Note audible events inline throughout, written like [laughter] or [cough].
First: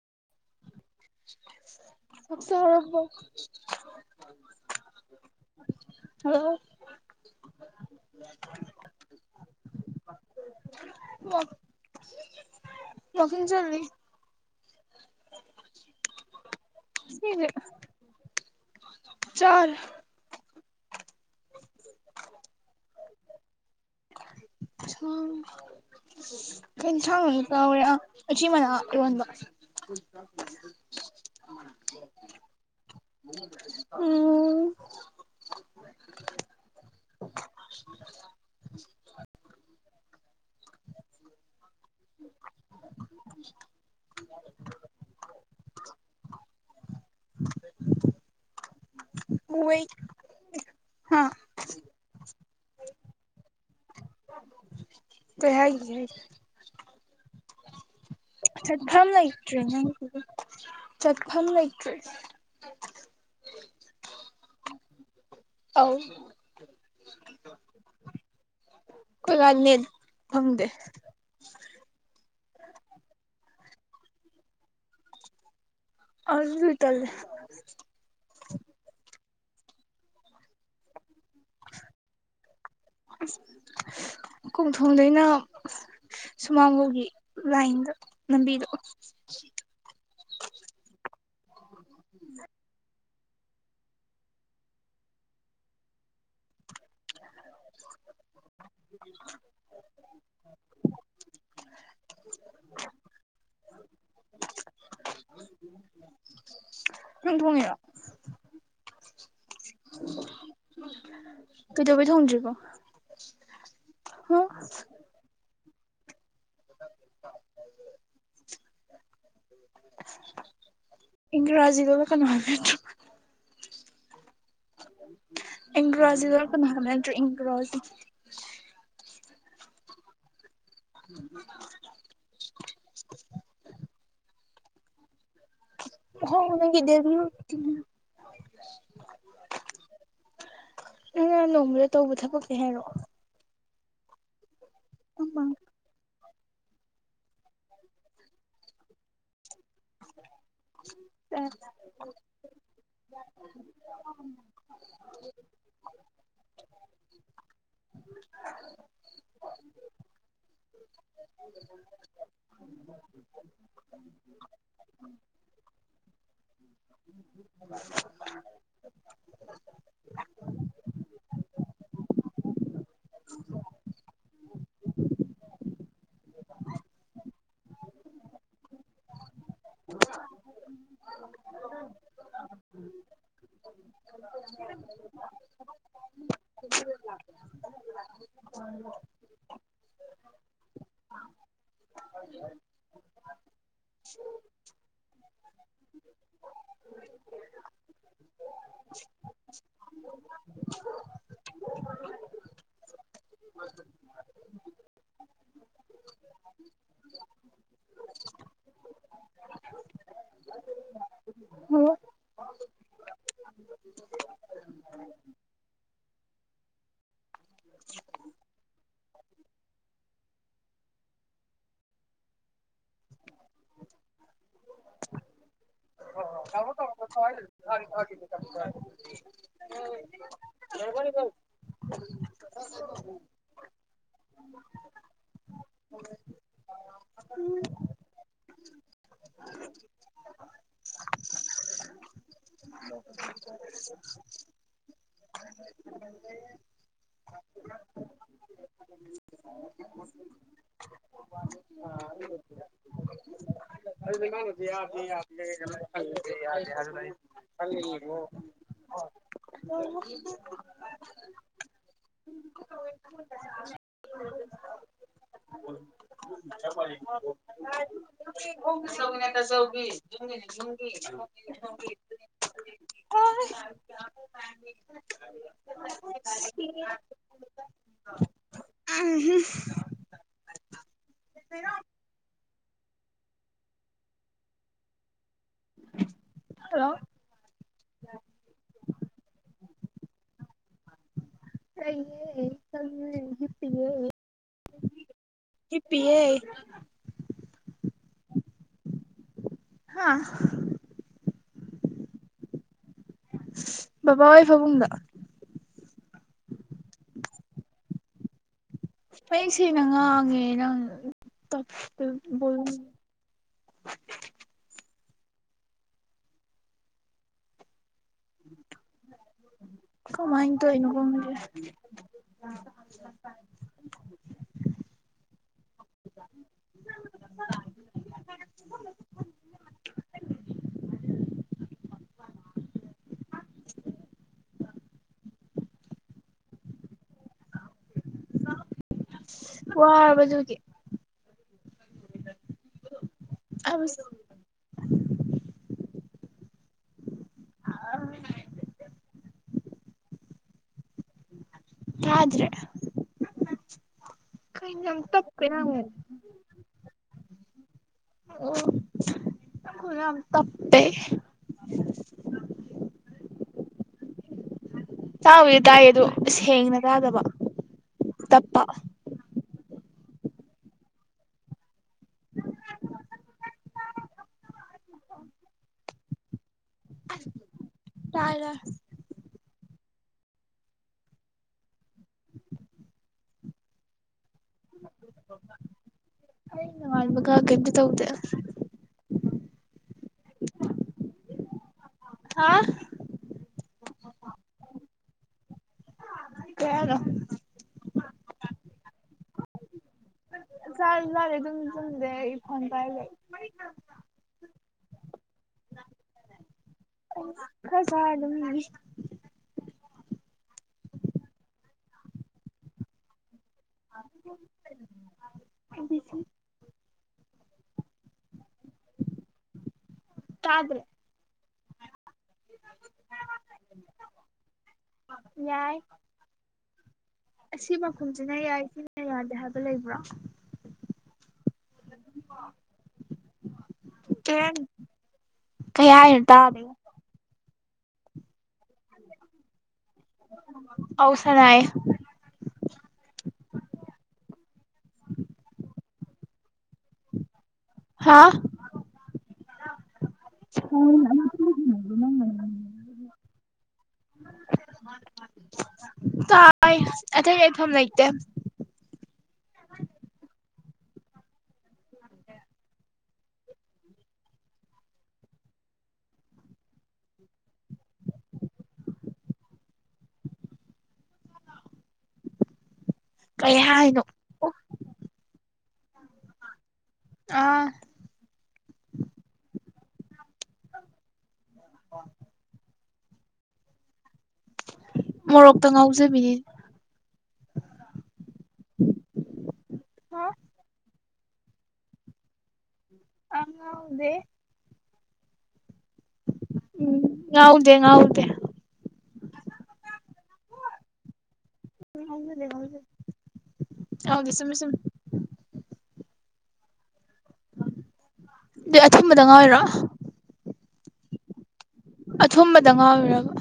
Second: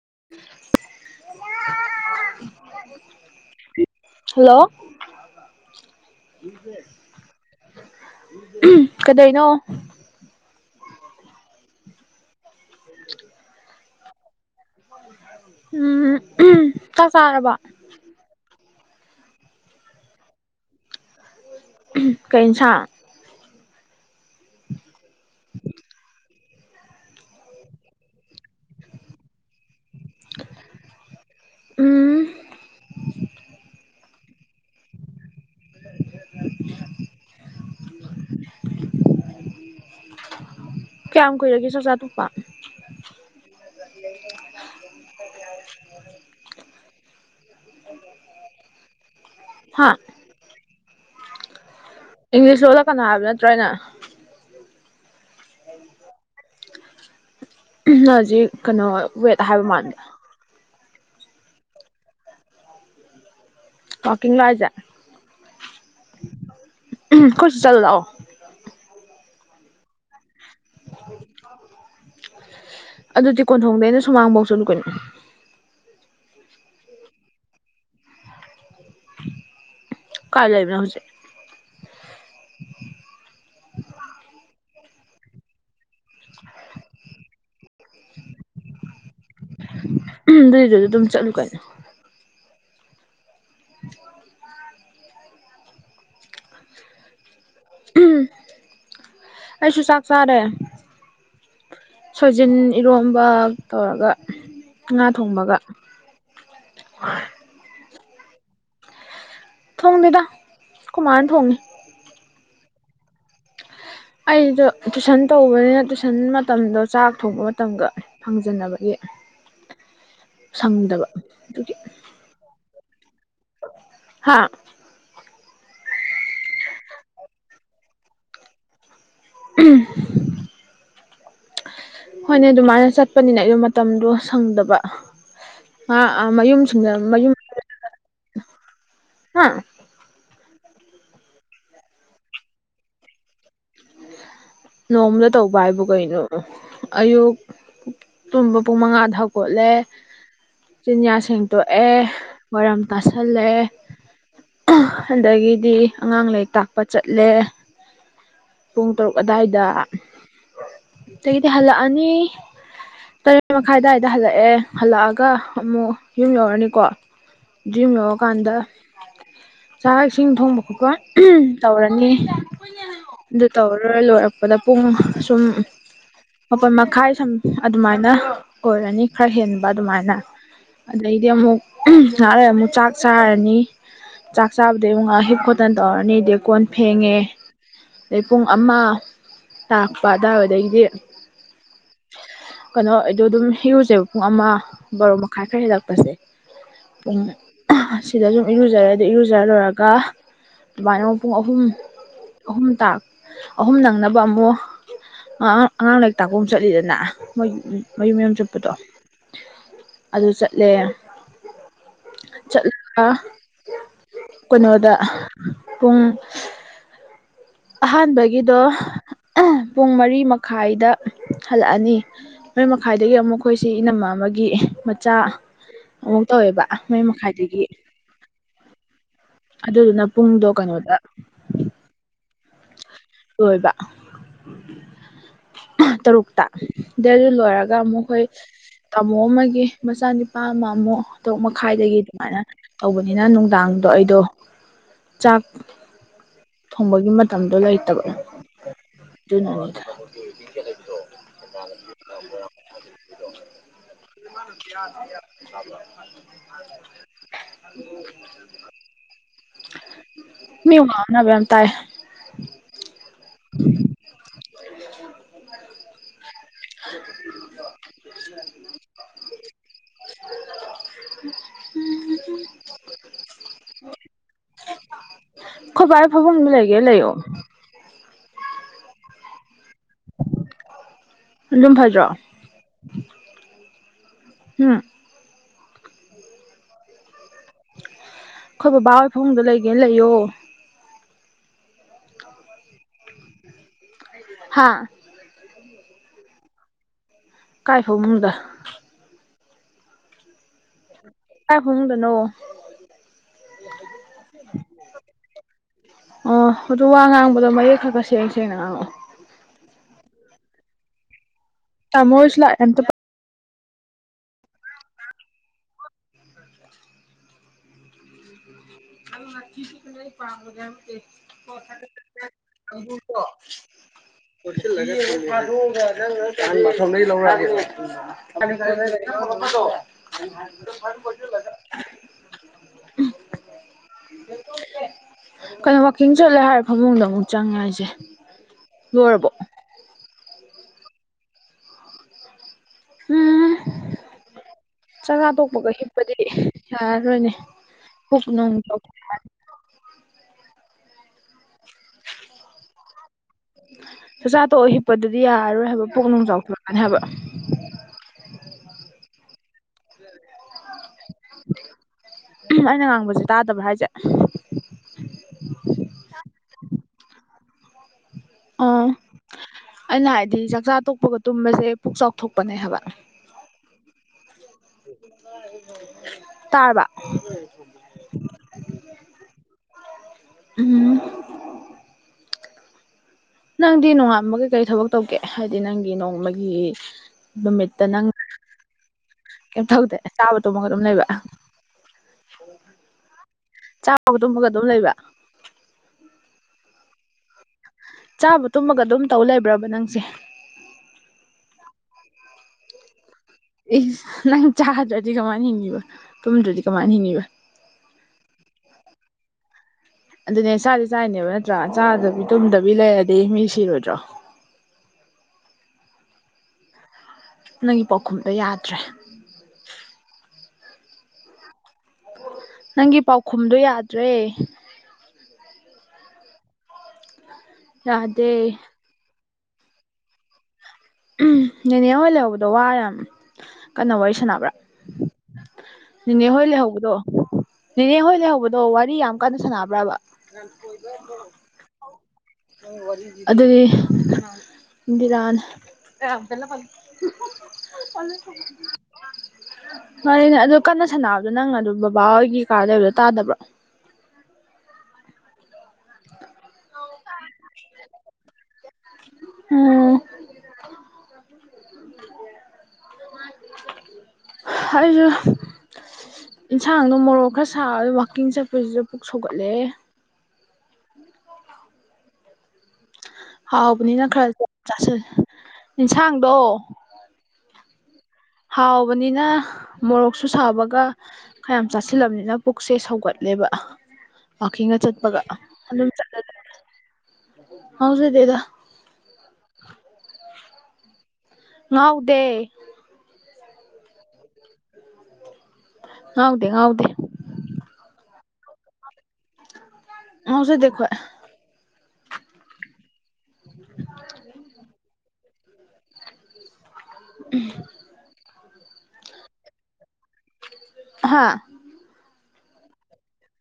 [inaudible] [unintelligible] hello [inaudible] ꯀꯗꯩꯅꯣ ꯋꯥꯀꯤꯡ ꯆꯜꯂꯤ ꯎꯝ ꯆꯥꯛ ꯆꯥꯔꯥꯕꯣ ꯆꯔꯦ ꯀꯩ ꯏꯟꯁꯥꯡ [inaudible] ꯀꯩ ꯏꯟꯁꯥꯡꯅꯣꯅꯦ ꯀꯥꯎꯔꯦ ꯑꯥ ꯎꯆꯤꯃꯅꯥ ꯏꯔꯣꯟꯕ ꯎꯝ ꯎꯝ [inaudible] ꯀꯌꯥꯝ ꯀꯨꯏꯔꯒꯦ ꯆꯥꯛꯆꯥꯥꯇꯣꯛꯄ [inaudible] ꯍꯥ ꯍꯥ ꯏꯪꯂꯤꯁ ꯂꯣꯟꯂꯛꯀꯅꯣ ꯍꯥꯏꯕ ꯅꯠꯇ꯭ꯔꯣ ꯑꯩꯅꯥ ꯀꯩ ꯍꯥꯏꯒꯤꯒꯦ ꯑꯩ ꯅꯪ ꯍꯧꯖꯤꯛ ꯀꯩꯅꯣ ꯆꯠꯐꯝ ꯋꯦꯠ ꯍꯥꯏꯕ ꯃꯥꯜꯂꯤ ꯆꯠ ꯐꯝ ꯂꯩꯠꯔꯦ ꯋꯥꯥꯛꯀꯤꯡ ꯂꯥꯛꯍꯖ ꯑꯧ ꯈꯣꯏ ꯁꯤ ꯆꯠꯂꯨ ꯂꯥꯛꯑꯣ ꯅꯣꯏ ꯑꯗꯥꯏꯗꯨ ꯅꯦꯠ ꯐꯪꯗꯦ ꯑꯗꯨꯗꯤ ꯀꯣꯟꯊꯣꯡꯗꯩꯅ ꯁꯨꯃꯥꯡꯐꯧ ꯆꯠꯂꯨ ꯀꯩꯅꯣ ꯑꯗꯨꯁꯨ ꯇꯜꯂꯦ ꯀꯥꯥꯏ ꯂꯩꯕ ꯅꯪ ꯍꯧꯖꯤꯛ ꯀꯣꯟꯊꯣꯡꯗꯩꯅ ꯁꯨꯃꯥꯡꯕꯥꯎꯒꯤ ꯂꯥꯏꯟꯗ ꯂꯝꯕꯤꯗ ꯑꯗꯨꯏꯗꯨꯗ ꯑꯗꯨꯝ ꯆꯠꯂꯨꯀꯩꯅꯣ [unintelligible] [unintelligible] ꯑꯩꯁꯨ ꯆꯥꯛ ꯆꯥꯔꯦ ꯁꯣꯏꯖꯤꯟ ꯏꯔꯣꯝꯕ ꯇꯧꯔꯒ ꯉꯥ ꯊꯣꯡꯕꯒ ꯅꯪ ꯊꯣꯡꯉꯤꯔꯣ ꯊꯣꯡꯗꯦꯗ ꯑꯈꯣꯏ ꯃꯥꯅ ꯊꯣꯡꯉꯤ ꯀꯩꯗꯧꯕꯩ ꯊꯣꯡꯗ꯭ꯔꯤꯕ ꯑꯩꯗꯣ ꯇꯨꯏꯁꯟ ꯇꯧꯕꯅꯤꯅ ꯇꯨꯏꯁꯟ ꯃꯠ ꯃꯇꯝꯗꯣ ꯆꯥꯛ ꯊꯣꯡꯕ ꯃꯇꯝꯒ ꯐꯪꯖꯟꯅꯕꯒꯤ ꯁꯪꯗꯕ ꯑꯗꯨꯒꯤ ꯏꯪꯒ꯭ꯔꯥꯖꯤꯗꯔ ꯀꯩꯅꯣ ꯍꯥꯏꯕ ꯍꯥ ꯏꯪꯒ꯭ꯔꯥꯖꯤ ꯂꯣꯟꯂꯛꯀꯅꯣ ꯍꯥꯏꯕ ꯅꯠꯇ꯭ꯔꯣ ꯏꯪꯒ꯭ꯔꯥꯖꯤ ꯎꯝ ꯍꯣꯏꯅꯦ ꯑꯗꯨꯃꯥꯏꯅ ꯆꯠꯄꯅꯤꯅ ꯑꯩꯗꯣ ꯃꯇꯝꯗꯣ ꯁꯪꯗꯕ ꯑ ꯑ ꯍꯣ ꯃꯌꯨꯝ ꯅꯪꯒꯤ ꯗꯦꯂꯤ ꯃꯌꯨꯝ ꯔꯨꯇꯤꯟ ꯍꯥ ꯅꯪꯅ ꯅꯣꯡꯃꯗ ꯇꯧꯕ ꯊꯕꯛꯀꯩ ꯍꯥꯏꯔꯛꯑꯣ ꯅꯣꯡꯃꯗ ꯇꯧꯕ ꯍꯥꯏꯕꯨ ꯀꯩꯅꯣ ꯑꯌꯨꯛ ꯇꯨꯝꯕ ꯄꯨꯡ ꯃꯉꯥꯗ ꯊꯥꯛ ꯀꯣꯠꯂꯦ ꯆꯤꯟꯌꯥ ꯁꯦꯡꯇꯣꯛꯑꯦ ꯋꯥꯏꯔꯝ ꯇꯥꯁꯜꯂꯦ ꯑꯗꯒꯤꯗꯤ ꯑꯉꯥꯡ ꯂꯥꯏꯔꯤꯛ ꯇꯥꯛꯄ ꯆꯠꯂꯦ ꯄꯨꯡ ꯇꯔꯨꯛ ꯑꯗꯥꯏꯗ ꯑꯗꯒꯤꯗꯤ ꯍꯜꯂꯛꯑꯅꯤ ꯇꯔꯦꯠ ꯃꯈꯥꯏ ꯑꯗꯥꯏꯗ ꯍꯜꯂꯛꯑꯦ ꯍꯜꯂꯛꯑꯒ ꯑꯃꯨꯛ ꯌꯨꯝ ꯌꯧꯔꯅꯤꯀꯣ ꯌꯨꯝ ꯌꯧꯔꯀꯥꯟꯗ ꯆꯥꯛ ꯏꯁꯤꯡ ꯊꯣꯡꯕ ꯈꯣꯠꯄ ꯇꯧ ꯇꯧꯔꯅꯤ ꯑꯗꯨ ꯇꯧꯔ ꯂꯣꯏꯔꯛꯄꯗ ꯄꯨꯡ ꯁꯨꯝ ꯃꯄꯥꯟ ꯃꯈꯥꯏ ꯁꯨꯝ ꯑꯗꯨꯃꯥꯏꯅ ꯑꯣꯏꯔꯅꯤ ꯈꯔ ꯍꯦꯟꯕ ꯑꯗꯨꯃꯥꯏꯅ ꯑꯗꯩꯗꯤ ꯑꯃꯨꯛ ꯉꯥꯍꯥꯛ ꯂꯩꯔ ꯑꯃꯨꯛ ꯆꯥꯛ ꯆꯥꯔꯅꯤ ꯆꯥꯛ ꯆꯥꯕꯗꯩ ꯑꯃꯨꯛ ꯉꯍꯥꯛ ꯍꯤꯞ ꯈꯣꯠꯇꯅ ꯇꯧꯔꯅꯤꯗꯤ ꯀꯣꯟ ꯐꯦꯡꯉꯦ ꯑꯗꯩ ꯄꯨꯡ ꯑꯃ ꯇꯥꯔꯛꯄ ꯑꯗꯨꯋꯥꯗꯒꯤꯗꯤ ꯀꯩꯅꯣ ꯑꯩꯗꯣ ꯑꯗꯨꯝ ꯍꯤꯔꯨꯁꯦꯕ ꯄꯨꯡ ꯑꯃ ꯕꯥꯔꯣ ꯃꯈꯥꯏ ꯈꯔ ꯍꯦꯜꯂꯛꯄꯁꯦ ꯄꯨꯡ ꯑꯁꯤꯗ ꯁꯨꯝ ꯏꯔꯨꯖꯔꯦ ꯑꯗꯨ ꯏꯔꯨꯖꯔ ꯂꯣꯏꯔꯒ ꯑꯗꯨꯃꯥꯏꯅ ꯑꯃꯨꯛ ꯄꯨꯡ ꯑꯍꯨꯝ ꯑꯍꯨꯝ ꯇ ꯑꯍꯨꯝ ꯅꯪꯅꯕ ꯑꯃꯨꯛ ꯑ ꯑꯉꯥꯡ ꯂꯥꯏꯔꯤꯛ ꯇꯥꯛꯄ ꯑꯃꯨꯛ ꯆꯠꯂꯤꯗꯅ ꯃꯌꯨꯝ ꯃꯌꯨꯝ ꯆꯠꯄꯗꯣ ꯑꯗꯨ ꯆꯠꯂꯦ ꯆꯠꯂꯒ ꯀꯩꯅꯣꯗ ꯄꯨꯡ ꯑꯍꯥꯟꯕꯒꯤꯗꯣ ꯄꯨꯡ ꯃꯔꯤ ꯃꯈꯥꯏꯗ ꯍꯜꯂꯛꯑꯅꯤ ꯃꯔꯤ ꯃꯈꯥꯏꯗꯒꯤ ꯑꯃꯨꯛ ꯑꯩꯈꯣꯏꯁꯤ ꯏꯅꯝꯃ ꯑꯃꯒꯤ ꯃꯆꯥ ꯑꯃꯨꯛ ꯇꯧꯋꯦꯕ ꯇꯧꯔꯣ ꯇꯧꯔꯣ ꯃꯔꯤ ꯀꯩꯁꯧ ꯍꯥꯏꯗꯦꯗ ꯃꯈꯥꯏꯗꯒꯤ ꯊꯥꯒꯤ ꯊꯥꯒꯤ ꯑꯗꯨꯗꯨꯅ ꯄꯨꯡꯗꯣ ꯀꯩꯅꯣꯗ [unintelligible] [inaudible] ꯂꯣꯏꯕ ꯇꯔꯨꯛꯇ ꯗꯩꯗꯨ ꯂꯣꯏꯔꯒ ꯑꯃꯨꯛꯈꯣꯏ ꯇꯥꯃꯣ ꯑꯃꯒꯤ ꯃꯆꯥꯅꯤꯄꯥ ꯑꯃ ꯑꯃꯨꯛ ꯇꯔꯨꯛ ꯃꯈꯥꯏꯗꯒꯤ ꯑꯗꯨꯃꯥꯏꯅ ꯇꯧꯕꯅꯤꯅ ꯗꯥꯥꯡꯗꯣ ꯑꯩꯗꯣ ꯎꯝ ꯆꯥꯛ [unintelligible] [inaudible] ꯊꯣꯡꯕꯒꯤ ꯃꯇꯝꯗꯣ ꯂꯩꯇꯕ [unintelligible] [inaudible] [unintelligible] [inaudible] [unintelligible] [inaudible] [unintelligible] [inaudible] ꯅꯕ ꯌꯥꯝ ꯇꯥꯏ [unintelligible] [inaudible] ꯇꯥꯆꯧꯒꯤꯅ ꯇꯥꯆꯧꯒꯤ ꯌꯨꯝꯒꯤꯅ ꯌꯨꯝꯒꯤ [unintelligible] ꯑꯣ [unintelligible] [inaudible] ꯑꯩꯈꯣꯏ ꯕꯥ ꯐꯝꯕꯝꯗ ꯂꯩꯒꯦ ꯂꯩꯑꯣ ꯑꯗꯨꯝ ꯐꯖꯗꯔꯣ ꯍꯨꯝ ꯍꯜꯂꯣ ꯈꯣꯏ ꯕꯕꯥ ꯍꯣꯏ ꯐꯃꯨꯡꯗ ꯂꯩꯒꯦ ꯂꯩꯌꯣ ꯂꯩꯌꯦ ꯆꯪꯌꯦ ꯍꯤꯝꯄꯤꯌꯦ ꯍꯥꯥ ꯍꯤꯞ ꯄꯤꯌꯦ ꯀꯥꯏꯐꯃꯨꯡꯗ ꯍꯥ ꯀꯥꯏ ꯐꯃꯨꯡꯗꯅꯣ ꯕꯕꯥ ꯍꯣꯏ ꯐꯥꯕꯨꯡꯗ ꯑꯣ ꯑꯥꯗꯨ ꯋꯥ ꯉꯥꯡꯕꯗꯣ ꯃꯌꯦꯛ ꯈꯔ ꯈꯔ ꯁꯦꯡꯅ ꯁꯦꯡꯅ ꯉꯥꯡꯉꯛꯑꯣ ꯃꯌꯦꯛ ꯁꯦꯡꯅ ꯅꯪ ꯇꯞꯄꯦ ꯇꯥꯃꯣ ꯍꯣꯏꯁꯨ ꯂꯥꯛꯑꯦ ꯚꯣꯜꯂꯨꯝ ꯑꯝꯇ [unintelligible] [unintelligible] ꯀꯃꯥꯏꯅ ꯇꯧꯔꯤꯅꯣ ꯈꯪꯗꯦ [unintelligible] [unintelligible] [unintelligible] ꯀꯩꯅꯣ ꯋꯥꯛꯀꯤꯡ ꯆꯠꯂꯦ ꯍꯥꯏꯔ ꯐꯃꯨꯡꯗ ꯑꯥꯃꯨꯛ ꯆꯪꯉꯦ ꯍꯥꯏꯖꯦ ꯋꯥꯔꯕ ꯗꯨꯒꯤ ꯍꯨꯝ ꯑꯁ ꯆꯥꯛꯆꯥ ꯇꯣꯛꯄꯒ ꯍꯥꯞ ꯗꯤ ꯌꯥꯔꯣꯏꯅꯦ ꯄꯨꯛ ꯅꯨꯡ [unintelligible] ꯇꯥꯗꯔꯦ ꯆꯥꯛꯆꯥ ꯇꯣꯛꯑ ꯍꯤꯞꯄꯗꯨꯗꯤ ꯇꯞꯄꯦ ꯌꯥꯔꯔꯣꯏ ꯅꯪ ꯍꯥꯏꯕ ꯄꯣꯛ ꯅꯨꯡ ꯆꯥꯎꯊꯣꯛꯂꯛꯑꯅꯤ ꯍꯥꯏꯕ ꯑꯣ ꯅꯈꯣꯟꯗꯣ ꯇꯞꯄꯦ ꯑꯩꯅ ꯉꯥꯡꯕꯁꯦ ꯇꯥꯗꯕ꯭ꯔꯥ ꯍꯥꯏꯁꯦ [unintelligible] ꯇꯥꯕꯨꯗꯤ ꯇꯥꯏꯌꯦ ꯗꯨ ꯏꯁ ꯁꯦꯡꯅ ꯇꯥꯗꯕ ꯇꯞꯄ ꯑꯥꯎ ꯑꯩꯅ ꯍꯥꯏꯗꯤ ꯆꯥꯛꯆꯥ ꯇꯣꯛꯄꯒ ꯇꯨꯝꯕꯖꯦ ꯄꯨꯛ ꯆꯥꯎꯊꯣꯛꯄꯅꯦ ꯍꯥꯏꯕ ꯇꯥꯔꯕ ꯇꯥꯔꯦ ꯎꯝ ꯅꯪꯗꯤ ꯅꯨꯡꯉꯥꯟꯕꯒ ꯀꯩ ꯊꯕꯛ ꯇꯧꯒꯦ ꯍꯥꯏꯗꯤ ꯅꯪꯒꯤ ꯅꯣꯡꯃꯒꯤ ꯑꯩ ꯅꯣꯡꯉꯥꯟꯕꯒ ꯀꯩꯝꯇ ꯅꯨꯃꯤꯠꯇ ꯇꯧꯗꯦ ꯅꯪ ꯀꯩꯝ ꯇꯧꯗꯦ ꯆꯥꯕ ꯇꯨꯝꯃꯒ ꯑꯗꯨꯝ ꯂꯩꯕ ꯍꯥ ꯆꯥꯕꯒ ꯇꯨꯝꯃꯒ ꯑꯗꯨꯝ ꯂꯩꯕ꯭ ꯀꯩ ꯍꯥꯏꯅꯣ ꯆꯥꯕ ꯇꯨꯝꯃꯒ ꯑꯥꯗꯨꯝ ꯇꯧ ꯂꯩꯕ꯭ꯔꯕ ꯅꯪꯁꯦ ꯆꯥꯖꯨ ꯆꯥꯗꯦ ꯇꯨꯝꯖꯨ ꯇꯨꯝꯗꯦ ꯑꯩ ꯐꯣꯟ ꯄꯥꯏꯔ ꯂꯩ ꯏꯁ ꯅꯪ ꯆꯥꯔ ꯀꯃꯥꯏꯅ ꯍꯤꯡꯉꯤꯕ ꯇꯨꯝꯗ꯭ꯔꯗꯤ ꯀꯃꯥꯏꯅ ꯍꯤꯡꯉꯤꯕ ꯈꯔ ꯆꯥꯔ ꯑꯗꯨꯝ ꯑꯗꯨꯅꯦ ꯆꯥꯖꯨ ꯆꯥꯏꯅꯦꯕ ꯅꯠꯇ꯭ꯔꯥ ꯆꯥꯗꯕꯤ ꯇꯨꯝꯗꯕꯤ ꯂꯩꯔꯗꯤ ꯃꯤ ꯁꯤꯔꯣꯏꯗ꯭ꯔꯣ [inaudible] ꯅꯪꯒꯤ ꯄꯥꯎꯈꯨꯝꯗꯣ ꯌꯥꯗ꯭ꯔꯦ ꯇꯥꯗ꯭ꯔꯦ ꯅꯪꯒꯤ ꯄꯥꯎꯈꯨꯝꯗꯣ ꯌꯥꯗ꯭ꯔꯦ ꯌꯥꯏ ꯑꯥꯁꯤ ꯃꯈꯨꯝꯁꯤꯅ ꯌꯥꯗꯦ ꯌꯥꯏ ꯁꯤꯅ ꯌꯥꯅꯤ [unintelligible] ꯂꯩꯕ꯭ꯔꯣ ꯎꯝ ꯅꯦꯅꯦ ꯍꯣꯏ ꯂꯩꯍꯧꯕꯗꯣ ꯋꯥ ꯌꯥꯝ ꯀꯟꯅ ꯋꯥꯔꯤ ꯁꯥꯟꯅꯕ꯭ꯔꯥ ꯀꯩ ꯍꯥꯏꯅꯣ ꯅꯦꯅꯦ ꯍꯣꯏ ꯇꯥꯗꯦ ꯂꯩꯍꯧꯕꯗꯣ ꯅꯦꯅꯦꯍꯣꯏ ꯂꯩꯍꯧꯕꯗꯣ ꯋꯥꯔꯤ ꯌꯥꯝ ꯀꯟꯅ ꯁꯥꯟꯅꯕ꯭ꯔꯕ ꯑꯧ ꯁꯥꯟꯅꯌꯦ ꯑꯥꯗꯨꯗꯤ ꯕꯤꯔꯥꯅꯤ ꯍꯥ [unintelligible] ꯀꯟꯅ ꯁꯥꯟꯅꯕꯗꯣ ꯅꯪꯅ ꯑꯗꯨ ꯕꯕꯥ ꯍꯣꯏꯒꯤ ꯀꯥꯗ ꯂꯩꯕꯗꯣ ꯇꯥꯗꯕ꯭ꯔꯣ ꯇꯥꯏ ꯑꯇꯩ ꯂꯩꯐꯝ ꯂꯩꯇꯦ ꯎꯝ [inaudible] [unintelligible] [unintelligible] [inaudible] ꯑꯩꯁꯨ ꯏꯟꯁꯥꯡꯗꯣ ꯃꯣꯔꯣꯛ ꯈꯔ ꯁꯥꯕ ꯋꯥꯛꯀꯤꯡ ꯆꯠꯄꯁꯤꯗ ꯄꯨꯛ ꯁꯧꯒꯠꯂꯑꯦ ꯀꯩ ꯍꯥꯏꯅꯣ ꯍꯥꯎꯕꯅꯤꯅ ꯈꯔ ꯆꯥꯁꯜꯂꯦ ꯏꯟꯁꯥꯡꯗꯣ ꯑꯥ ꯍꯥꯎꯕꯅꯤꯅ ꯃꯣꯔꯣꯛꯁꯨ ꯁꯥꯕꯒ ꯈꯌꯥꯝ ꯆꯥꯁꯤꯜꯂꯕꯅꯤꯅ ꯄꯨꯛꯁꯦ ꯁꯧꯒꯠ ꯂꯦꯕ ꯋꯥꯛꯀꯤꯡꯒ ꯆꯠꯄꯒ ꯃꯣꯔꯣꯛꯇ ꯑꯗꯨꯝ ꯆꯠꯂ ꯉꯥꯎꯖꯕꯤꯅꯤ ꯍꯥꯎꯖꯇꯦꯗ ꯍꯥ ꯉꯥꯎꯗꯦ ꯑ ꯉꯥꯎꯗꯦ ꯉꯥꯎꯗꯦ ꯉꯥꯎꯗꯦ ꯎꯝ ꯉꯥꯎꯗꯦ ꯉꯥꯎꯗꯦ ꯉꯥꯎꯖꯗꯦ ꯑꯈꯣꯏ ꯉꯥꯎꯖꯗꯦ ꯉꯥꯎꯖꯗꯦ ꯉꯥꯎꯗꯦ ꯆꯨꯝꯃꯤ ꯆꯨꯝꯃꯤ ꯎꯝ ꯑꯗꯨ ꯑꯊꯨꯝꯕꯗ ꯉꯥꯎꯔꯤꯔꯣ ꯍꯥ ꯑꯊꯨꯝꯕꯗ ꯉꯥꯎꯔꯤꯔꯕ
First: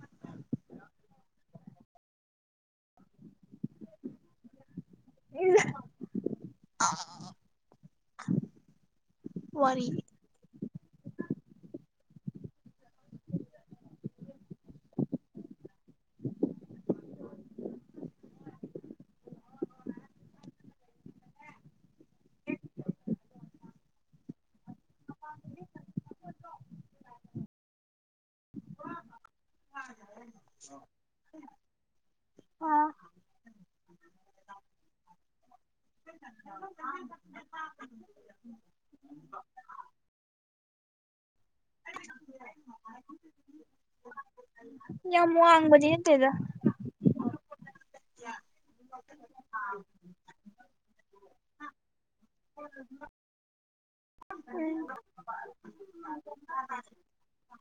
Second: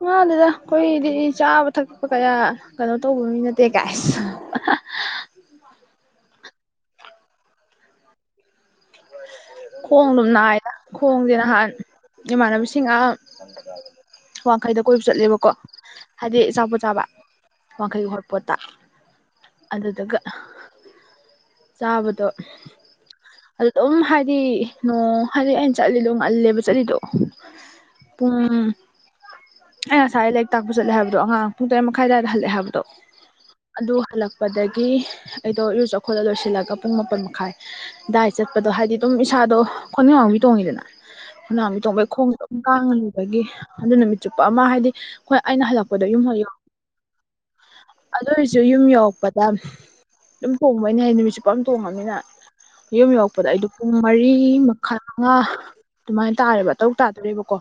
ꯉꯥꯎꯗꯦꯗ ꯑꯩꯈꯣꯏꯗꯤ ꯆꯥꯕ ꯊꯛꯄ ꯀꯌꯥ ꯀꯩꯅꯣ ꯇꯧꯕ ꯃꯤ ꯅꯠꯇꯦ ꯀꯥꯏꯁ ꯏꯁ ꯑ ꯈꯣꯡ ꯑꯗꯨꯝ ꯅꯥꯏꯗ ꯈꯣꯡꯁꯦ ꯅꯍꯥꯟ ꯏꯃꯥꯟꯅꯕꯁꯤꯡꯒ ꯋꯥꯡꯈꯩꯗ ꯀꯣꯏꯕ ꯆꯠꯂꯦꯕꯀꯣ ꯍꯥꯏꯗꯤ ꯑꯆꯥꯄꯣꯠ ꯆꯥꯕ ꯋꯥꯡꯈꯩ ꯍꯣꯠꯄꯣꯠꯇ ꯑꯗꯨꯗꯨꯒ ꯆꯥꯕꯗꯣ ꯑꯗꯨ ꯑꯗꯨꯝ ꯍꯥꯏꯗꯤ ꯅꯣꯡ ꯍꯥꯏꯗꯤ ꯑꯩꯅ ꯆꯠꯂꯤꯗꯣ ꯉꯜꯂꯦꯕ ꯆꯠꯂꯤꯗꯣ ꯄꯨꯡ ꯑꯩ ꯉꯁꯥꯏ ꯂꯥꯏꯔꯤꯛ ꯇꯥꯛꯄ ꯆꯠꯂꯦ ꯍꯥꯏꯕꯗꯣ ꯑꯉꯥꯡ ꯄꯨꯡ ꯇꯔꯦꯠ ꯃꯈꯥꯏ ꯑꯗꯨꯋꯥꯏꯗ ꯍꯜꯂꯦ ꯍꯥꯏꯕꯗꯣ ꯑꯥ ꯑꯗꯨ ꯍꯜꯂꯛꯄꯗꯒꯤ ꯑꯩꯗꯣ ꯏꯔꯨ ꯖꯧ ꯂꯣꯏꯁꯤꯜꯂꯒ ꯄꯨꯡ ꯃꯥꯄꯟ ꯃꯈꯥꯏ ꯗꯥꯏ ꯆꯠꯄꯗꯣ ꯍꯥꯏꯗꯤ ꯑꯗꯨꯝ ꯏꯁꯥꯗꯣ ꯈꯨꯅꯤꯡ ꯋꯥꯡꯕ ꯇꯣꯡꯉꯤꯗ [unintelligible] [inaudible] ꯇꯣꯡꯕꯩ ꯈꯣꯡ ꯑꯗꯨꯝ ꯀꯥꯡꯉ ꯂꯩꯕꯒꯤ ꯑꯗꯨ ꯅꯨꯃꯤꯠ ꯆꯨꯞꯄ ꯑꯃ ꯍꯥꯏꯗꯤ ꯍꯣꯏ ꯑꯩꯅ ꯍꯜꯂꯛꯄꯗꯣ ꯌꯨꯝ ꯍ ꯎ ꯑꯗꯨ ꯑꯣꯏꯔꯁꯨ ꯌꯨꯝ ꯌꯧꯔꯛꯄꯗ ꯌꯨꯝ ꯊꯣꯡꯕꯅꯦ ꯍꯥꯏ ꯅꯨꯃꯤꯠꯁꯨ ꯄꯝ ꯊꯣꯡꯉꯝꯅꯤꯅ ꯌꯨꯝ ꯌꯧꯔꯛꯄꯗ ꯑꯩꯗꯣ ꯄꯨꯡ ꯃꯔꯤ ꯃꯈꯥ ꯃꯉꯥ ꯑꯗꯨꯃꯥꯏꯅ ꯇꯥꯔꯦꯕ ꯇꯥꯔꯨꯛ ꯇꯥꯗ ꯔꯦꯕ ꯀꯣ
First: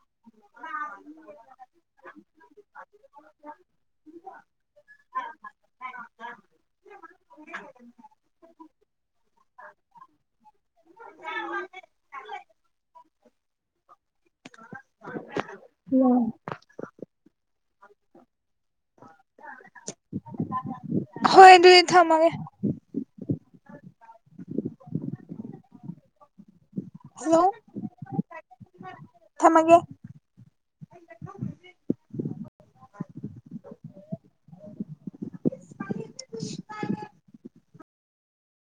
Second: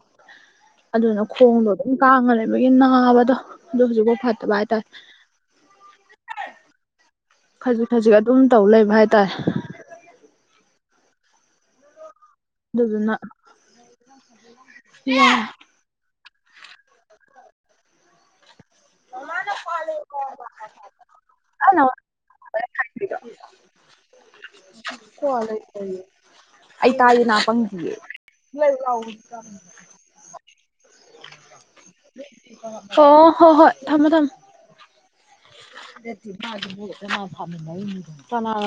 ꯑꯗꯨꯅ ꯈꯣꯡꯗꯣ ꯑꯗꯨꯝ ꯀꯥꯡꯉ ꯂꯩꯕꯒꯤ ꯅꯥꯕꯗꯣ ꯑꯗꯨ ꯍꯧꯖꯤꯛꯐꯥꯎ ꯐꯠꯇꯕ ꯍꯥꯏꯇꯥꯔꯦ [unintelligible] ꯈꯖꯤꯛ ꯈꯖꯤꯛ ꯑꯗꯨꯝ ꯇꯧ ꯂꯩꯕ ꯍꯥꯏꯇꯥꯔꯦ [unintelligible] ꯑꯗꯨꯗꯨꯅ ꯑ ꯍꯣꯏ ꯑꯗꯨꯗꯤ ꯊꯝꯃꯒꯦ [unintelligible] ꯑꯩ ꯇꯥꯏꯌꯦ ꯅꯥ ꯍꯜꯂꯣ ꯄꯪꯗꯤꯌꯦ ꯊꯝꯃꯒꯦ ꯑꯣ ꯍꯣ ꯍꯣꯏ ꯊꯝꯃꯣ ꯊꯝꯃꯣ ꯀꯅꯥꯅꯣ